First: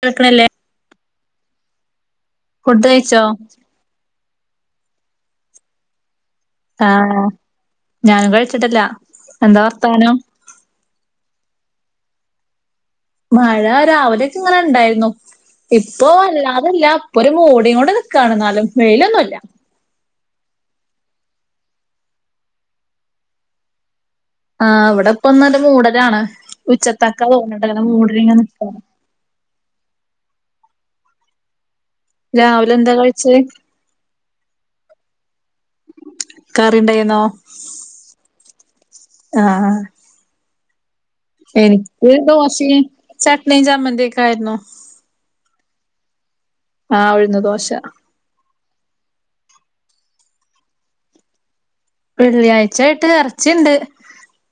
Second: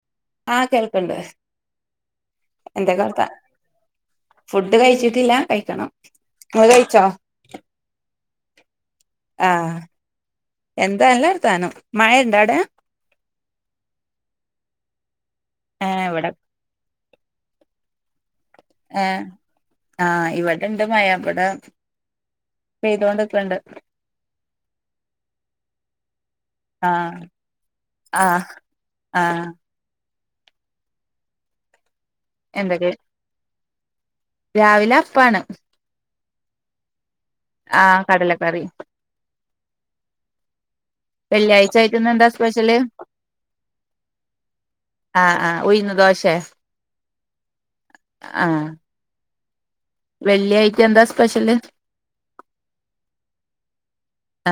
കേൾക്ക്ണ്ല്ലേ? ആ കേൾക്കണ്ട് ഫുഡ് എന്തൊക്കെ കഴിച്ചോ വർത്താനം ഫുഡ് കഴിച്ചിട്ടില്ല കഴിക്കണം നിങ്ങള് കഴിച്ചോ ആഹാ ഞാനും കഴിച്ചിട്ടില്ല എന്താ ആഹ് വർത്താനം? എന്താ നല്ല വർത്താനം മഴെണ്ടാടെ? മഴ രാവിലെച്ചിയിങ്ങനെ ഇണ്ടായിരുന്നു ഏഹ് ഇവിടെ ഇപ്പോല്ലാ ന്നുല്ലാ ഇപ്പൊരു മൂടിങ്ങൊണ്ട് നിക്കാണ്ന്നാലും ഏഹേ ആഹ് ഇവിടെണ്ട് മഴ ഇമ്പടെ പെയ്തോണ്ട്ക്ക്ണ്ട് ആഹാ ഇവടെപ്പന്നല്ല മൂടലാണ് ഉച്ചത്തക്ക ആഹ് തോന്ന്ണ്ട് അങ്ങനെ മൂടില്ങ്ങനെ നിക്കാ ആഹാ എന്തൊക്കെ രാവിലെന്താ കഴിച്ചെ? രാവിലെ അപ്പാണ് കറിണ്ടായിന്നോ? ആഹാ കടലക്കറി ആഹാ വെള്ളിയാഴ്ച ആയിട്ട് ഇന്ന് എനിക്ക് എന്താ സ്പെഷ്യല് ദോശയും ചട്നിയും ചമ്മന്തിയൊക്കെ ആയിരുന്നു ആഹ് ആ് ഉയ്ന്ന് ദോശേ? ആ ഉഴുന്ന് ദോശ ആഹ വെള്ളിയായിട്ടെന്താ സ്പെഷ്യല്? വെള്ളിയാഴ്ച്ചായിട്ട് എറച്ചിണ്ട്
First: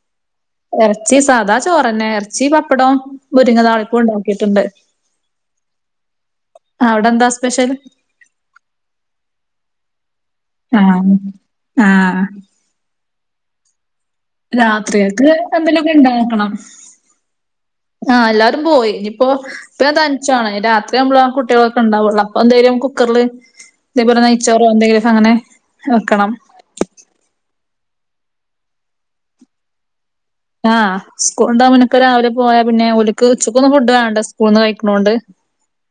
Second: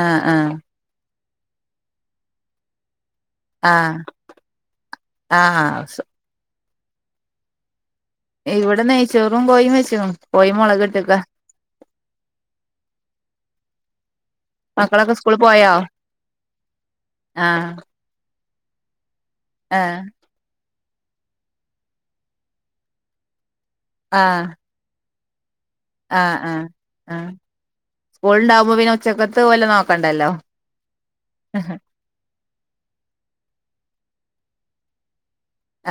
ആഹ് ആഹ് എറച്ചി സാദാ ചോറെന്നെ എറച്ചി, പപ്പടം മുരിങ്ങ താളിപ്പുണ്ടാക്കിയ്ട്ട്ണ്ട് ആഹ് ആഹ് അവിടെന്താ സ്പെഷ്യല് ഇവടെ നെയ്ച്ചോറും കോയിംവെച്ചിക്ണു കോഴി മൊളക് ആഹ് ട്ടെക്കാ ആഹ് മക്കളൊക്കെ രാത്രിയെക്ക് സ്കൂള് പോയോ എന്തെലൊക്കെണ്ടാക്കണം ആഹ് ആഹ് എല്ലാരും പോയി ഇഞ്ഞ്പ്പൊ ഇപ്പൊ ഞാൻ ആഹ് തന് ച്ചാണ് രാത്രിയാവുമ്പളാ കുട്ടികളൊക്കെണ്ടാവൊള്ളൂ അപ്പൊന്തേലും കുക്കറില് ഇതേ പോലെ നെയ്ച്ചോറോ, എന്തെങ്കിലൊക്കങ്ങനെ ആഹ ആ ആ് സ്കൂള്ണ്ടാവുമ്പോ പിന്നെ ഉച്ചക്കത്ത് ഓലെ നോക്കണ്ടല്ലോ ആഹ് സ്കൂളുണ്ടാവുമ്പോ ആഹ് പിന്നെ ഒക്കെ രാവിലെ പോയാ പിന്നെ ഓല്ക്ക് ഉച്ചക്കൊന്നും ഫുഡ് വേണ്ട സ്കൂൾന്ന് കഴിക്ക്ണോണ്ട്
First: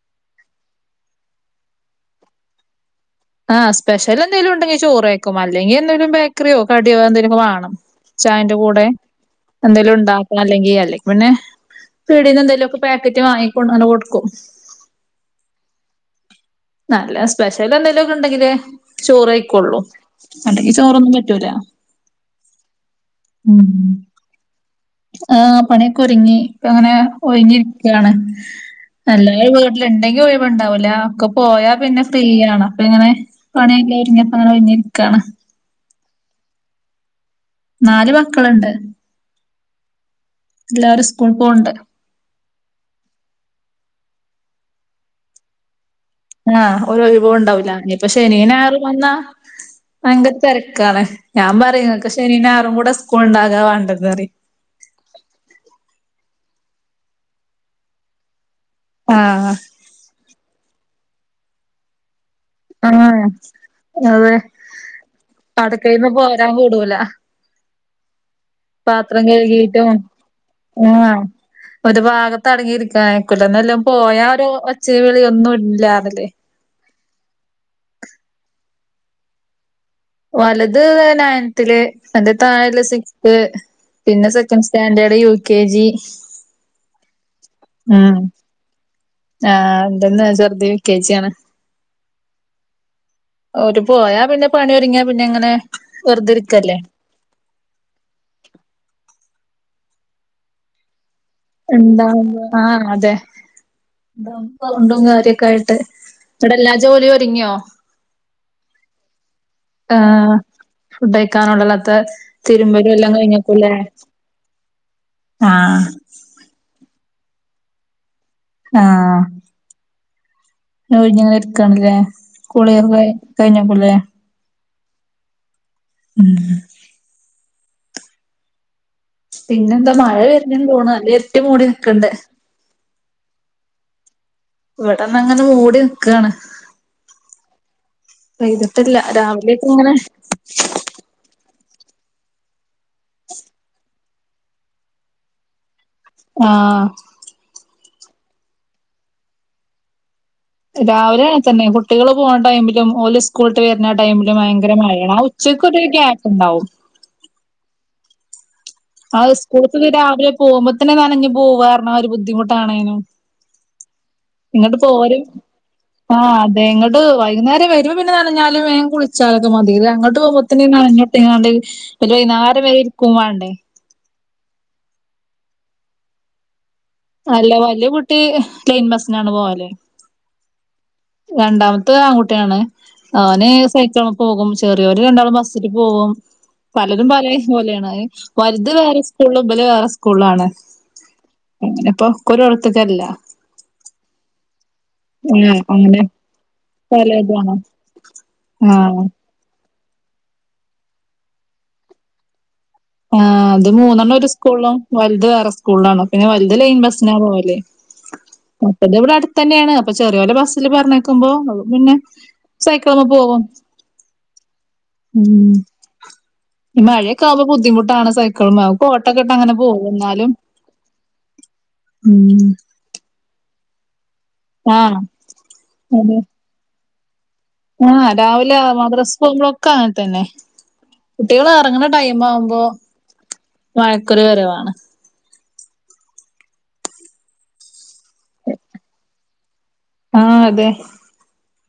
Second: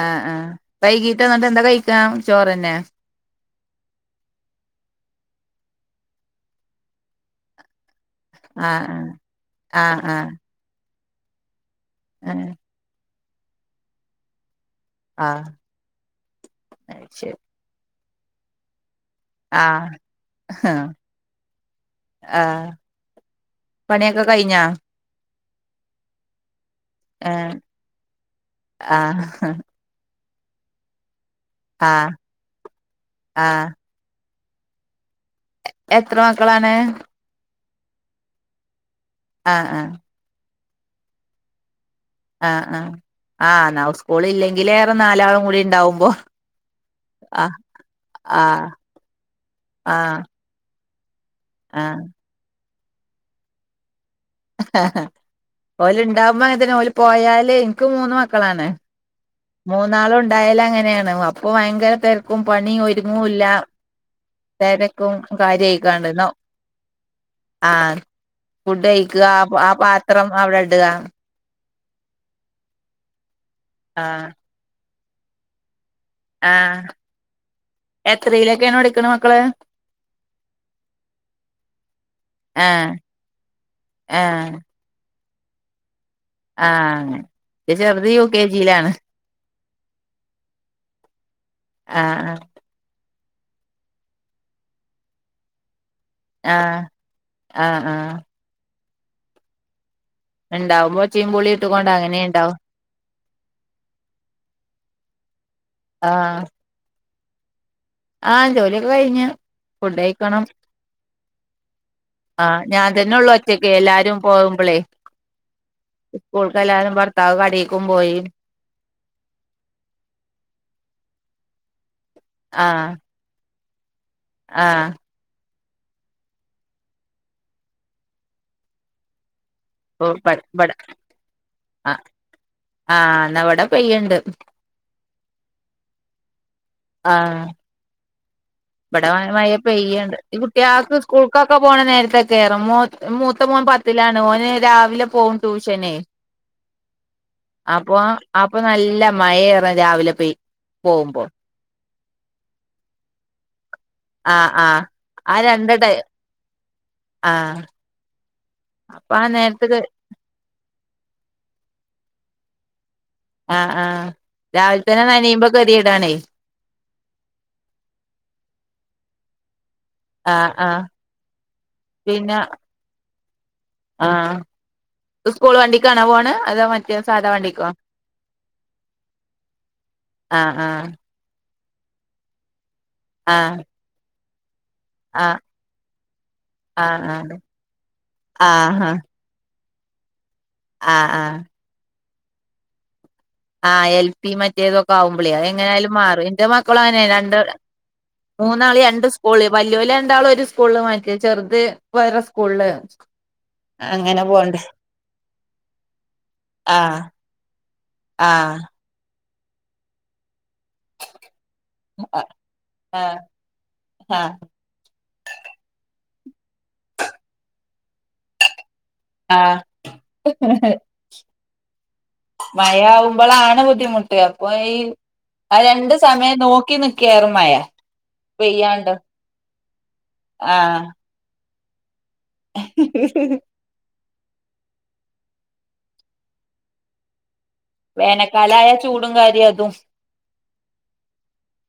ആഹ് ആ് വൈകീട്ട് വന്നിട്ടെന്താ കഴിക്കാ ചോറെന്നെ? ആഹ് സ്പെ്ഷലെന്തേലുണ്ടെങ്കി ചോറ് കയിക്കും അല്ലെങ്കി എന്തേലും ബേക്കറിയോ, കടിയോ എന്തേലൊക്കെ വാണം ചായന്റെ കൂടെ ആഹ് ആഹ് ആഹ് എന്തെലുണ്ടാക്കണം അല്ലെങ്കി അല്ലെങ്കിപിന്നെ പിടേന്ന് ആഹ് എന്തെലൊക്ക പേക്കറ്റ് വാങ്ങിക്കൊണ്ടന്നാണ്ട് കൊടുക്കും ആഹ് അത് നല്ല ശരി സ്പെഷ ലന്തെങ്കിലുക്കെണ്ടങ്കില് ചോറയ്കൊള്ളൂ ആഹ് അല്ലെങ്കി ചോറൊന്നും പറ്റൂല ആഹാ പണിയൊക്കെ കഴിഞ്ഞൊ? ആഹാ പണിയൊക്കെ ഒരുങ്ങി ഇപ്പങ്ങെനെ ഏഹ് ഒഴിഞ്ഞിരിക്കാണ് [unintelligible] ആഹ് എല്ലണ്ടെങ്കി ഒഴുവ്ണ്ടാവുല ഒക്കെ പോയാ പിന്നെ ആഹ് ഫ്രീയാണ് അപ്പങ്ങനെ പണിയെ ല്ലാം ഒരുങ്ങിയപ്പൊ അങ്ങനെ ഒഴിഞ്ഞിരിക്കാണ് എ എത്രെ മക്കളാണ്? നാല് മക്കള്ണ്ട് ആഹ ആഹ എല്ലാരും സ്കൂളിൽപോണണ്ട്. ആഹ് ആ ആഹ് നാ സ്കൂള് ഇല്ലെങ്കില് ഏറെ നാലാളും കൂടി ഉണ്ടാവുമ്പോ ആഹ് ഒരു ഒഴിവും ആഹ് ഉണ്ടാവൂല്ല ഇനി പശേ ശനിയും ആഹ് ഞായറും വന്നാ ആഹ് ഭയങ്കര തിരക്കാണ്. ഞാൻ പറയും ആഹ് നിങ്ങക്ക് ശനീയും ഞായറും കൂടെ സ്കൂള് ഉണ്ടാകാവേണ്ടത്റയും ഓലുണ്ടാവുമ്പോ അങ്ങനെ തന്നെ ഓല് പോയാല് എനിക്കും മൂന്ന് മക്കളാണെ ആഹ് മൂന്നാളും ഉണ്ടായല് അങ്ങനെയാണ് അപ്പൊ ഭയങ്കര തിരക്കും പണിയും ആഹ് ഒരുങ്ങൂല്ല അതെ തിരക്കും അടുക്കളേന്ന് കാര്യയിക്കാണ്ടന്നോ പോരാൻ കൂടൂല ആഹ ഫുഡ് പാത്രം കഴിക്കുക ആ കഴുകിയിട്ടും പാത്രം അവിടെ ഇട ആഹ് ഒരു ഭാഗത്ത്ടങ്ങിയിരിക്കക്കൂല്ല എന്ന എല്ലാം പോയാ ആഹ് ഒരു ഒച്ച വിളിയൊന്നും ഇല്ലാന്നല് ആ എത്രയിലൊക്കെയാണ് എടിക്കണ മക്കള് വലത് നയനത്തില്ൽ എന്റെ താഴല് ആഹ് സിക്സ് പിന്നെ ആഹ് second standard U K G ആ ചെറുത് ഉം യു കെ ജിയിലാണ്. ആഹ് എന്തന്ന് ചെറുത് യുകെജി ആണ് ആഹ ആ ഒരു പോയാ പിന്നെ പണിയോരു ങ്ങിയാ പിന്നെ എങ്ങനെ ആഹ് ആ ആ ഉണ്ടാവുമ്പോ ഒചിമ്പുലിം എണ്ടാവുമ്പ ആഹ അതെണ്ടും കാര്യൊക്കെ ആയിട്ട് ഇവിടെ എല്ലാ ജോലിയും ഒരുങ്ങിയോ ആഹ ജോലിയൊക്കെ കഴിഞ്ഞഞ് ഫുഡ കഴക്കണം. ഫുഡ്ക്കാനുള്ളല്ലാത്ത ഞാൻ തിരുമ്പലും എല്ലാം തന്നെ ഉള്ളു ഒറ്റക്ക് കഴഞ്ഞക്കല്ലേ എല്ലാരും പോകുമ്പളേ ആഹ് സ്കൂൾക്ക് എല്ലാവരും ഭർത്താവ് കടക്കും പോയി ആഹ ഒഴിഞ്ഞങ്ങ എടുക്കണല്ലേ ആഹ് കുളിയക്കെ കഴിഞ്ഞക്കൂല്ലേ ആഹ് ഉം പിന്നെ എന്താ ഇപ്പൊ മഴ ഇബടെ വരുന്ന ഇബടെ തോണു നല്ല ഇരിട്ട് മൂടി നക്കണ്ടണ്ട് ആഹ് എന്നാ ഇവിടെ പെയ്യ്ണ്ട് ഇവിടന്ന് അങ്ങനെ മൂടി നക്ക്കാണ് ആഹ് ഇവിടെ മയ രാവിലെയൊക്കെ ഇങ്ങനെ പെയ്യുണ്ട് ഈ കുട്ടികൾക്ക് സ്കൂൾക്കൊക്കെ പോകണ നേരത്തെ കയറ മൂ മൂത്ത മൂന്ന് പത്ത് ണ് ഓന് രാവിലെ പോകും ട്യൂഷന ആഹ അപ്പൊ അപ്പൊ നല്ല മഴയേറ രാവിലെ പോയി രാവിലെ ആണ തന്നെ കുട്ടികള് പോകേണ്ട ടൈംമിലും ഓല സ്കൂളട്ട് വരുന്ന ടൈമില് ആഹ് ഭയങ്കര ആഹ് മഴയാണ് ഉച്ചക്ക് ഒരു ഗ്യാപ്പ ഉണ്ടാവും ആഹ ആ സ്കൂള രാവിലെ പോകുമ്പോത്തന്നെ നാന പോവാരണ ഒരു ബുദ്ധിമുട്ടാണേനും. ആ് ആഹ് രാവിലെ തന്നെ നനിയുമ്പോ കെറിടണേ അതെഞങ്ങട്ട വൈകുന്നേരം വരുവോ പിന്നെ നനഞ്ഞാലും വേം കുളിച്ചാലൊക്കെ മതി ഞ ആഹ് പൂകൊമ്പോത്തിന് ആഹ് നനഞൊട്ടിക്കണ്ടു ഒരു വൈകേര വേര് ഇരിക്ക പോ വണ്ടേ ആഹ സ്കൂൾ വണ്ടി ആണോ പോണ അതാ മറ്റ അല്ല വല്യ കൂട്ടി ലൈൻ ബസിനാണ് പോവാലെ ആഹ ആഹ രണ്ടാമത്തെ ആൺകുട്ടിയാണ് അവന് ആഹ് സൈക്കള പോകും ചെറിയവര് രണ്ടാളും ആഹ് ബസ്സിൽ പോകും പലരും ആഹ് പല ആഹ് പോലെയാണ് വലുത് ആഹാ വേറെ [unintelligible] ബൽ വേറെ സ്കൂളിൽ ആണോ ആഹ് ആഹ് അങ്ങനെ ഒക്കെ, ഒക്കെ ഓരോട് ത്തക്കല്ല ആഹ്, എൽ പി മറ്റേതൊക്കെ ആവു മ്പളെയ്, ഏഹ് എങ്ങനായാലും അങ്ങനെ മാറും എന്റെ മക്കള അങ്ങനെ രണ്ട്, പലേതാണ് മൂന്നാളി ആഹ് രണ്ട് സ് സ്കൂള് വല്യോൽ രണ്ടാളും ഒരു സ്കൂളിൽ മാരിക്ക, ചെറുത് വേറെ സ്കൂളില് ആഹ് അത് മൂന്നെണ്ണം അങ്ങനെ ഒരു പോണ്ട് സ്കൂളിലും, വലുത് വേറെ സ്കൂളിലാണ്, പിന്നെ വലുത് ലൈൻ ആഹ് ബസ്സിനാ പോവല് ആഹ് അപ്പത് ഇവിടെ അടുത്ത തന്നെയാണ്, അപ്പ ചെറിയോന്റെ ബസിൽ പറഞ്ഞക്കും ക്കുമ്പോ അപ്പൊ പിന്നെ സൈക്കളുമ ആഹ് പോകും. ആഹ് ഉം മഴയൊക്കെ ആവുമ്പോ ബുദ്ധിമുട്ടാണ് സൈക്കളുമ്മേ കോട്ടൊക്കെ ഇട്ട് അങ്ങനെ ആഹ് പോവും. എന്നാലും മഴ ആവുമ്പോളാണ് ബുദ്ധിമുട്ട്. അപ്പൊ ഈ ആഹ് ആ രണ്ട് അതെ സമയം നോക്കി നിക്കാൻ മഴ ആഹ്, രാവിലെ പെയ്യാണ്ട് മദ്രസ പോകുമ്പോളൊക്കെ അങ്ങനെതന്നെ. ആഹ് കുട്ടികള് ഇറങ്ങണ ടൈം ആവുമ്പോ മഴക്കൊര് വരവാണ്. വേനൽക്കാലായ ചൂടും കാര്യം അതും. ആഹ് അതെ.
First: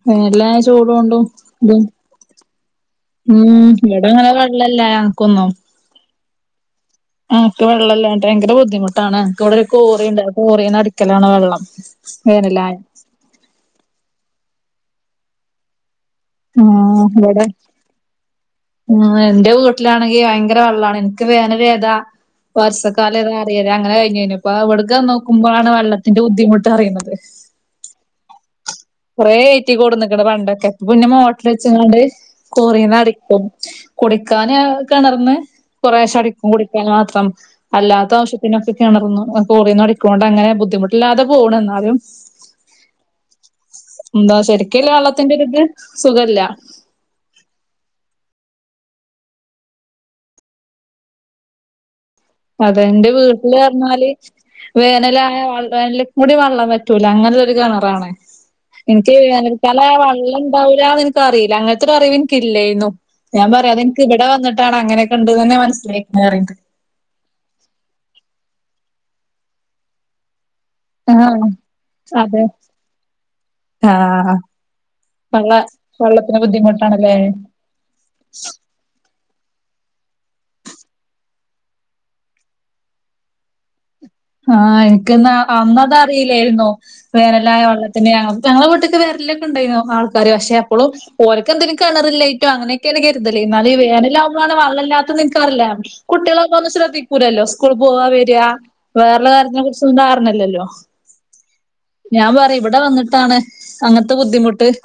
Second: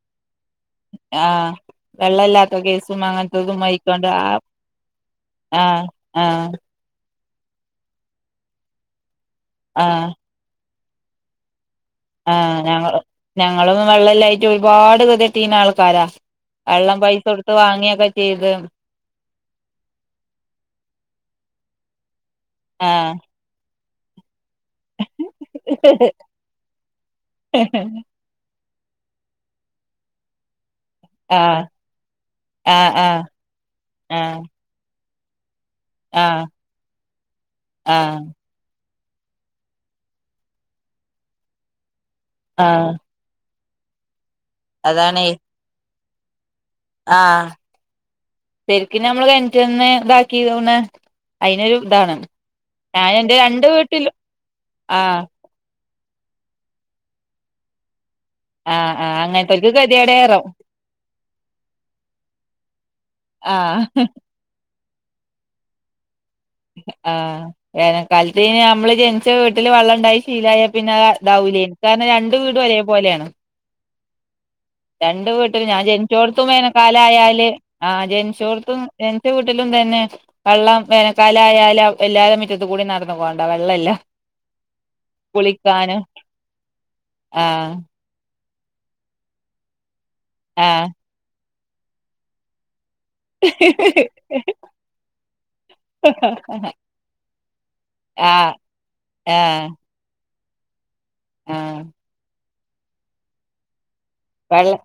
വേനലായ ചൂടുകൊണ്ടും ആഹ് ഇതും വെള്ളല്ലാത്ത കേസും അങ്ങനത്തതും ഉം ഇവിടെ ആയിക്കാണ്ട് അങ്ങനെ ആഹ് വെള്ളല്ലാ ഞങ്ങക്കൊന്നും. ആഹ് ആഹ് ഇപ്പ വെള്ളം ഇല്ലാഞ്ഞിട്ട് ഭയങ്കര ബുദ്ധിമുട്ടാണ്. എനക്ക് ഇവിടെ ഒരു ആഹ് കോറിയുണ്ട്. ആ കോറീന്നടിക്കൽ വെള്ളം. ആഹ് വേനലായ ഞങ്ങളും, ഞങ്ങളും വെള്ളല്ലായിട്ട് ഒരുപാട് ഗതികെട്ടീന ആൾക്കാരാ. വെള്ളം ആഹ് പൈസ ഇവിടെ കൊടുത്ത് വാങ്ങിയൊക്കെ ചെയ്ത്. ഉം എന്റെ വീട്ടിലാണെങ്കിൽ ഭയങ്കര വെള്ളാണ്. എനിക്ക് വേനൽ ഏതാ ആഹ് വർഷക്കാലം ഏതാ വെയില് അങ്ങനെ കഴിഞ്ഞേനു. ഇപ്പ ഇവിടക്കു വന്നുനോക്കുമ്പോളാണ് വെള്ളത്തിന്റെ ബുദ്ധിമുട്ട് അറിയുന്നത്. കുറേ ഏറ്റി കൊടുന്ന്ക്കണ് പണ്ടൊക്കെ. പിന്നെ മോട്ടോർ ആഹ് വെച്ചുകൊണ്ട് കോറീന്ന് ആഹ് ആഹ് അടിക്കും. ആഹ് കുടിക്കാന് കിണർന്ന് ആഹ് കുറേശടിക്കും കുടിക്കാൻ മാത്രം അല്ലാത്ത ആഹ് ആവശ്യം പിന്നൊക്കെ കിണറീന്നു കോറീന്നു അടിക്കണോണ്ട് അങ്ങനെ ബുദ്ധിമുട്ടില്ലാതെ പോണ് എന്നാലും ആഹ് എന്താ ശരിക്കൊള്ള അതാണേ വെള്ളത്തിന്റെ ഒരു ഇത് സുഖല്ല ആഹ് ശെരിക്കിന് നമ്മള് കെണറ്റിന്ന് ഇതാക്കി ഒന്ന് അതിനൊരു ഇതാണ്. അതെന്റെ ഞാനെന്റെ വീട്ടില് രണ്ട് പറഞ്ഞാല് വീട്ടിലും ആഹ് വേനലായ [unintelligible] മുടി വള്ളം വറ്റൂല അങ്ങനെ ഒരു കിണറാണ്. ആഹ് എനിക്ക് ആഹ് അങ്ങനത്തോൽക്ക് വേനൽക്കാലായ വള്ളം ഗതികേടേറും ഉണ്ടാവൂലാന്ന് എനിക്ക് അറിയില്ല. അങ്ങനത്തൊരു അറിവ് എനിക്കില്ലേനു ഞാൻ പറയാ ആഹ് അതെനക്ക് ഇവിടെ വന്നിട്ടാണ് അങ്ങനൊക്ക ഉണ്ടന്ന് തന്നെ മനസ്സിലായേക്കണെ പറയണ്ട്. ആഹ് വേനൽക്കാലത്ത് ഞമ്മള് ജനിച്ച വീട്ടില് വെള്ളം ഉണ്ടായി ശീലായ പിന്നെ ആഹ് ഇതാവൂലേന് കാരണം രണ്ടു അതെ വീടും ഒരേ പോലെയാണ്. ആഹ് ആ രണ്ട് വീട്ടില് ഞാൻ ജനിച്ചോടത്തും ബുദ്ധിമുട്ടാണല്ലേ. വേനൽക്കാലായാല് ആ ജനിച്ചോടത്തും എന്റെ വീട്ടിലും ഇതന്നെ വെള്ളം വേനൽക്കാലം ആയാല് എല്ലാവരും മുറ്റത്തു കൂടി നടന്നു പോണ്ട. വെള്ളം ഇല്ല. ആഹ് എനിക്കന്ന അന്നത് അറിയില്ലായിരുന്നു വേനലായ ആഹ് വെള്ള പിന്നെ ഞ, ഞങ്ങള വീട്ടക്ക് വരലൊക്കെ ഉണ്ടായിരുന്നു ആൾക്കാര്. പക്ഷെ അപ്പോളും ആഹ് ഓര്ക്കെന്തേലും കിണറില്ലാഞ്ഞിട്ടോ അങ്ങനെയൊക്കെണ് കരുതല്. എന്നാല് വേനാലാവുമ്പളാണ് വെള്ളം ഇല്ലാത്തേന്ന് എനിക്കറില്ല. കുട്ടികളൊക്ക ഒന്നും ശ്രദ്ധിക്കൂല്ലല്ലോ. സ്കൂൾ പോവാ വരാ. ആഹ് വേറെയൊള്ള കാര്യത്തിനെ ആഹ് കുറിച്ചൊന്നും ധാരണയില്ലല്ലോ. ആഹ് ഞാൻ പറയും ഇവിടെ വന്നിട്ടാണ് അങ്ങനത്തെ ബുദ്ധിമുട്ട് വെള്ളം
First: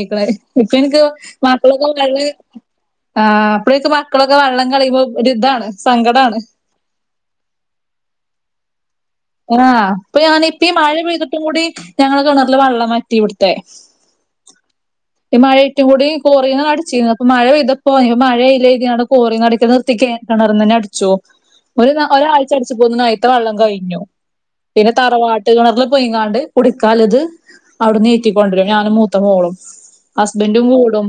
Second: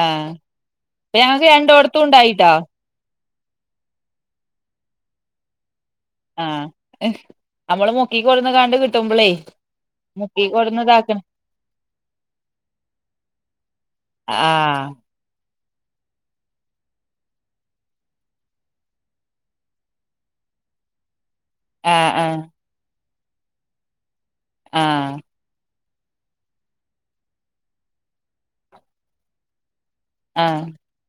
ആഹ് ഇപ്പ എനിക്ക് ഞങ്ങക്ക് രണ്ടോടത്തും മക്കളൊക്കെ ഉണ്ടായിട്ടോ [unintelligible] ആഹ് അപ്പളൊക്കെ മക്കളൊക്കെ വെള്ളം കളിയുമ്പോ ഒരിതാണ്. സങ്കടാ ആഹ് നമ്മള് മുക്കി കൊട്ന്ന്കാണ്ട് കിട്ടുമ്പളേ ആഹ് ഇപ്പ ഞാന് മുക്കി ഇപ്പീ കൊടുന്ന് മഴ ഇതാക്ക പെയ്തിട്ടുകൂടി ഞങ്ങടെ കിണറിലെ വെള്ളം വറ്റി ഇവിടുത്തെ. ആഹ് ഈ മഴായ്റ്റുകൂടി കോറീന്ന് അടിച്ചിരുന്നുപ്പൊ മഴ പെയ്തപ്പോ ഇപ്പ മഴയില്ലേര്തിക്കാണ്ട് കോറീന്നടിക്ക്ണത് നിർത്തിക്കെ കെണർനന്നെ അടിച്ചോ. [inaudible] ഒരു ആഹ് ഒരാഴ്ച അടിച്ചപോത്തിനൈത്തെ വെള്ളം കഴിഞ്ഞു പിന്നെ ആഹ് തറവാട് ട്ട് കെണർല് പൊയിങ്ങാണ്ട് കുടിക്കാലത് അവിട്നേറ്റിക്കൊണ്ടുവരും ഞാനും മൂത്ത മോളും ഹസ്ബന്റും ആഹ് കൂടും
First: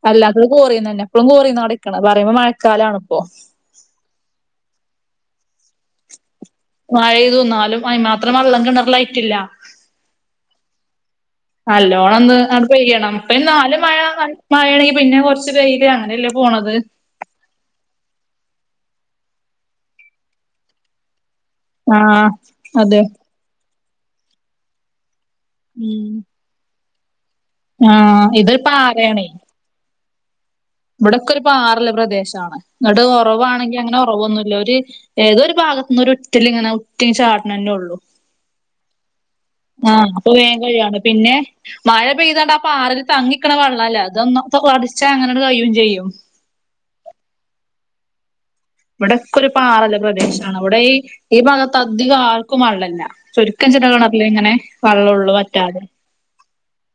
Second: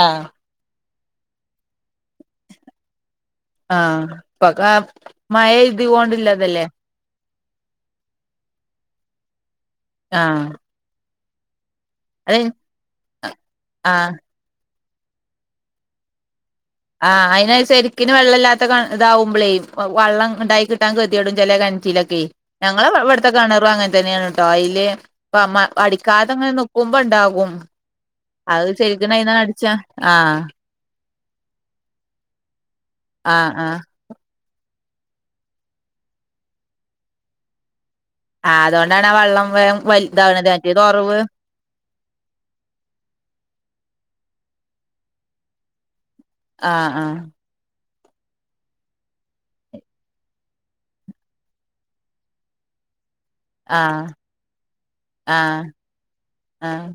ആഹ് അല്ലാത്തത് കോറിന്നന്നെ പ്പളും കോറിന്നാ അടിക്കണത് പറയുമ്പോ മഴക്കാലാണ്പ്പോ ആഹ് പക മഴ ഇത് കൊണ്ടില്ലതല്ലേ മഴതിന്നാലും അതിന് മാത്രം വെള്ളം കിണറിലായിട്ടില്ല ആഹ് നല്ലോണൊന്ന് അത് ആണ്ട് പെയ്യണം ഇപ്പൊ നാല് മഴ ആഹ് മഴേണെങ്കിൽ പിന്നെ കൊർച്ച് വയ്യില് അങ്ങനെയല്ലേ പോണത് ആഹ് അയിന് ശരിക്കിന് വെള്ളം ഇല്ലാത്ത ഇതാവുമ്പോളേയ് വള്ളംണ്ടായികി ട്ടാൻ കെതിയെടും ചെലേ കെൻറ്റിലൊക്കേയ് ആഹ് അതെ. ഞങ്ങളെവിട്ത്തെ കെണറും അങ്ങൻതന്നേണ് ട്ടോ അയ്ല് [unintelligible] അമ്മ ഉം അടിക്കാതങ്ങനെ നിക്കുമ്പോണ്ടാകും ആ ഇതൊരു അത് ചെയ്ത് ന്നയ്ഞാ അടി ച്ചഹ് ആഹ് ഇബടൊക്കെ ഒരു പാറള്ള പ്രദേശാണ് ഇങ്ങട് ആഹ് ആഹ് ഒറവാണെങ്കിൽ അങ്ങനെ ഒറ പോവൊന്നുല്ല ഒരു ഏതൊരു ഭാഗത്ത് നിന്ന് ഒരു ഉറ്റലിങ്ങനെ ഉറ്റിചാട്നന്നെഉള്ളൂ ആ അതോണ്ടാണ് ആ വള്ളം വേ അപ്പൊ വലിതാവണത് ചെയ്ത് വേഗം കഴിയാണ്. മറ്റേതൊറവ് പിന്നെ മഴ പെയ്താണ്ട് ആ പാറൽ തങ്ങിക്ക്ണ വള്ളല്ലേ അതൊന്നും പൊ അടിച്ച അങ്ങനൊരു കയ്യും ചെയ്യും ആഹ് ആഹ് ഇവടൊക്കെരു പാറള്ള പ്രദേശാണ് ഇവിടെ ഈ ഈ ഭാഗത്ത് അധികം ആർക്കും വള്ളല്ല്യ ചുരുക്കം ചെല ആഹ് കെണറില് ഇങ്ങനെ വെള്ളൊള്ളൂ ആഹ് വറ്റാതെ ആഹ്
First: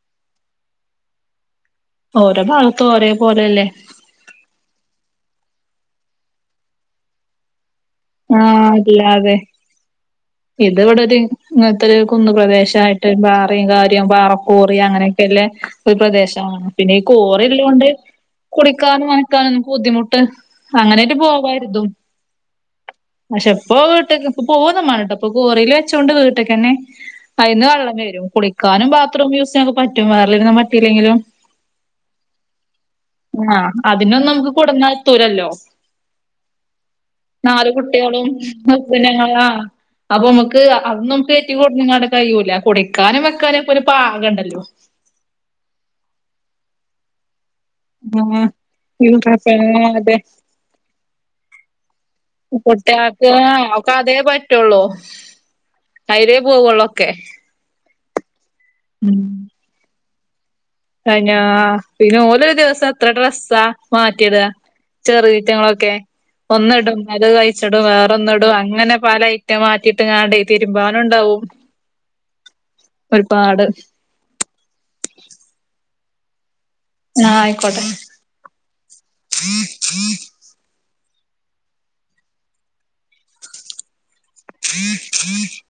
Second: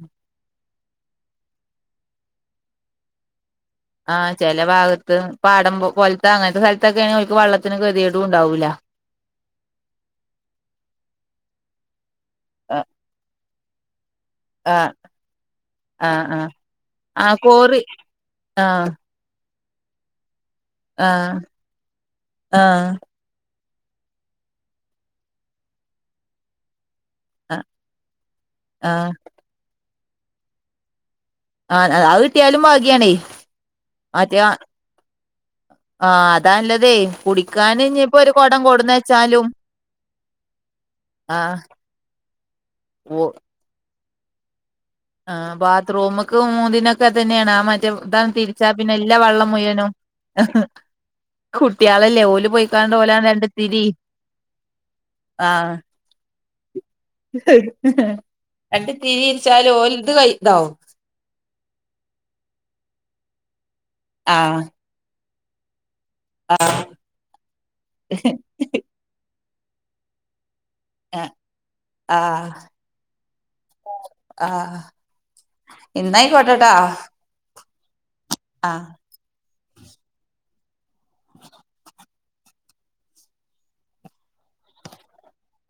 ഓരോ ഭാഗത്ത് ഒരേ പോലല്ലേ ആഹ് ചെലേ ഭാഗത്ത് പാടം പോൽത്തെ അങ്ങൻത്തെ സ്ഥലത്തൊക്കേണേ വെള്ളത്തിന് ഗതികേടുമുണ്ടാവൂല്ല ഇല്ലാവേ ഇത് ഇവിടെ ഒരു ഇങ്ങൻത്തെ ഒരു കുന്ന് ആഹ് പ്രദേശായിട്ട് ബാറയും കാര്യവും പാറ കോറി ആഹ് അങ്ങനെയൊക്കെല്ല ഒരു ആഹ് ആഹ് പ്രദേശമാണ് പിന്നെ ഈ ആഹ് കോറിള്ള കോറി കൊണ്ട് ആഹ് കുടിക്കാനും കുടിക്കാനൊന്നും ബുദ്ധിമുട്ട് അങ്ങനേയിട്ട് ആഹ് പോവാര്തും ആഹ് പക്ഷേ ഇപ്പോ വീട്ട്ക്ക് ഇപ്പോ പോകൊന്നുംമാണ്ടട്ടൊ ഇപ്പൊ കോറീല് വെച്ചോണ്ട് വീട്ട്ക്കെന്നെ അയ്ന്ന് വെള്ളംവരും കുളിക്കാനും ആഹ് ബാത്റൂം യൂസ് ചെയ്യാനൊക്കെ പറ്റും വേറെള്ളീനൊന്നും പറ്റയില്ലെങ്കിലും ആഹ് ആഹ് അത് കിട്ടിയാലും ഭാഗ്യാണേ ആഹ് അതിനൊന്നും മറ്റേ നമുക്ക് കൊട്ന്നാത്തൂരല്ലോ ആഹ് അതാല്ലതെയ് നാല് കുട്ടികളും മുപ്പനങ്ങള ആ അപ്പൊ നമുക്ക് അത് നമുക്ക് ഏറ്റി ആഹ് കൊട്ന്ന്ങ്ങാണ്ട് കഴിയൂല കുടിക്കാനും ഓ വെക്കാനൊക്കെ ഒരു പാകണ്ടല്ലോ ആഹ് ബാത്റൂമ്ക്കും മൂന്തിനൊക്കെ തന്നെയാണ് ആ മറ്റ് റ്റേ താണ്ട് തിരിച്ചാ പിന്നെ എല്ലാ ഉം വെള്ളം പ്രസവം മുയുവനും അതെ കുട്ട്യാളല്ലേ ഓല് പോയിക്കാണ്ട് ഓലാണ്ട് കുട്ട്യാൾക്ക് രണ്ടുത്തിരി ഒക്കെ ആഹ് കൈരെയേ പോവുള്ളോ രണ്ട് തിരിരിച്ചാല് ഓൽത് കയ് താവും കൈഞ്ഞാ പിന്നെ ഓലൊരു ദിവസം എത്ര ഡ്രസ്സാ മാറ്റിയത് ആഹ് ചെറീറ്റങ്ങളൊക്കെ ആഹ് ഒന്നിടും അത് കഴിച്ച്ടും വേറൊന്ന് ഇടും അങ്ങനെ പല ഐറ്റം മാറ്റിയിട്ട് കാണ്ടെ തിര്മ്പാനുണ്ടാവും ആഹ് ഒരുപാട് ആഹ് ഇന്നായികോട്ടെട്ടോ ആഹ് അയ്ക്കോട്ടെ ആഹ് [unintelligible] [inaudible]